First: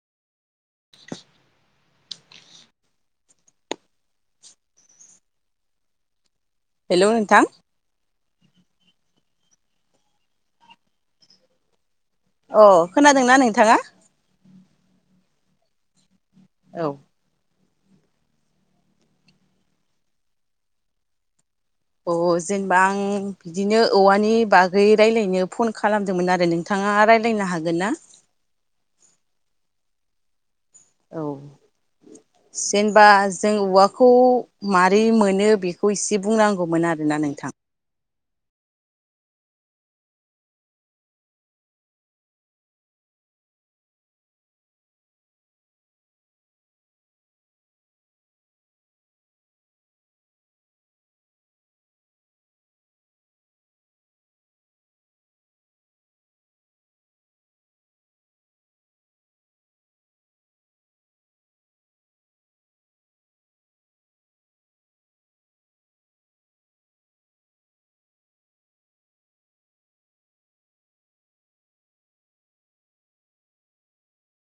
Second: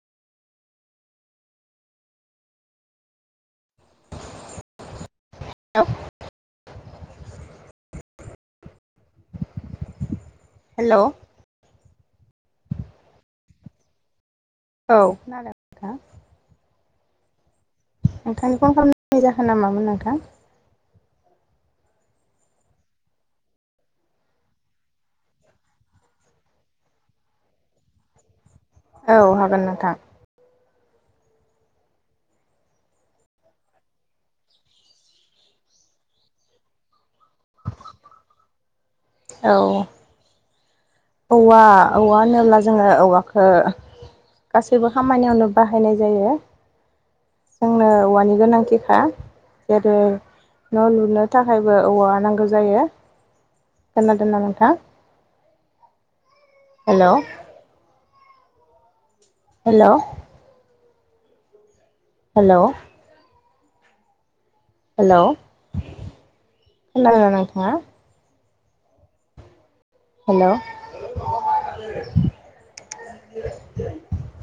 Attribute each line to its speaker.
Speaker 1: [unintelligible]
Speaker 2: हेल' नोंथां
Speaker 1: हेल'
Speaker 2: अ खोनादोंना नोंथाङा?
Speaker 1: औ खोनादों नोंथां।
Speaker 2: औ।
Speaker 1: नोंथांनि फन खालामनाय जाहोना मामोन नोंथां?
Speaker 2: अ जेनेबा आं बिदिनो औवानि बागै रायलायनो फन खालामदोंमोन आरो नोंथाङा रायलायनो हागोन ना?
Speaker 1: औ हागोन नोंथां।
Speaker 2: औ जेनेबा जों औवाखौ मारै मोनो बेखौ एसे बुंनांगौमोन आरोना नोंथां?
Speaker 1: औ। औवा औवा होनोब्ला जोङो औवाखो गासैबो खामानियावनो बाहायनाय जायो जोंनो औवानि गोनांथिखा। जेरै न' लुनो थाखायबो औवा नांगौ जायो। खोनादों ना नोंथां? हेलौ हेलौ हेलौ हेलौ खोनोदों ना नोंथाङा? हेलौ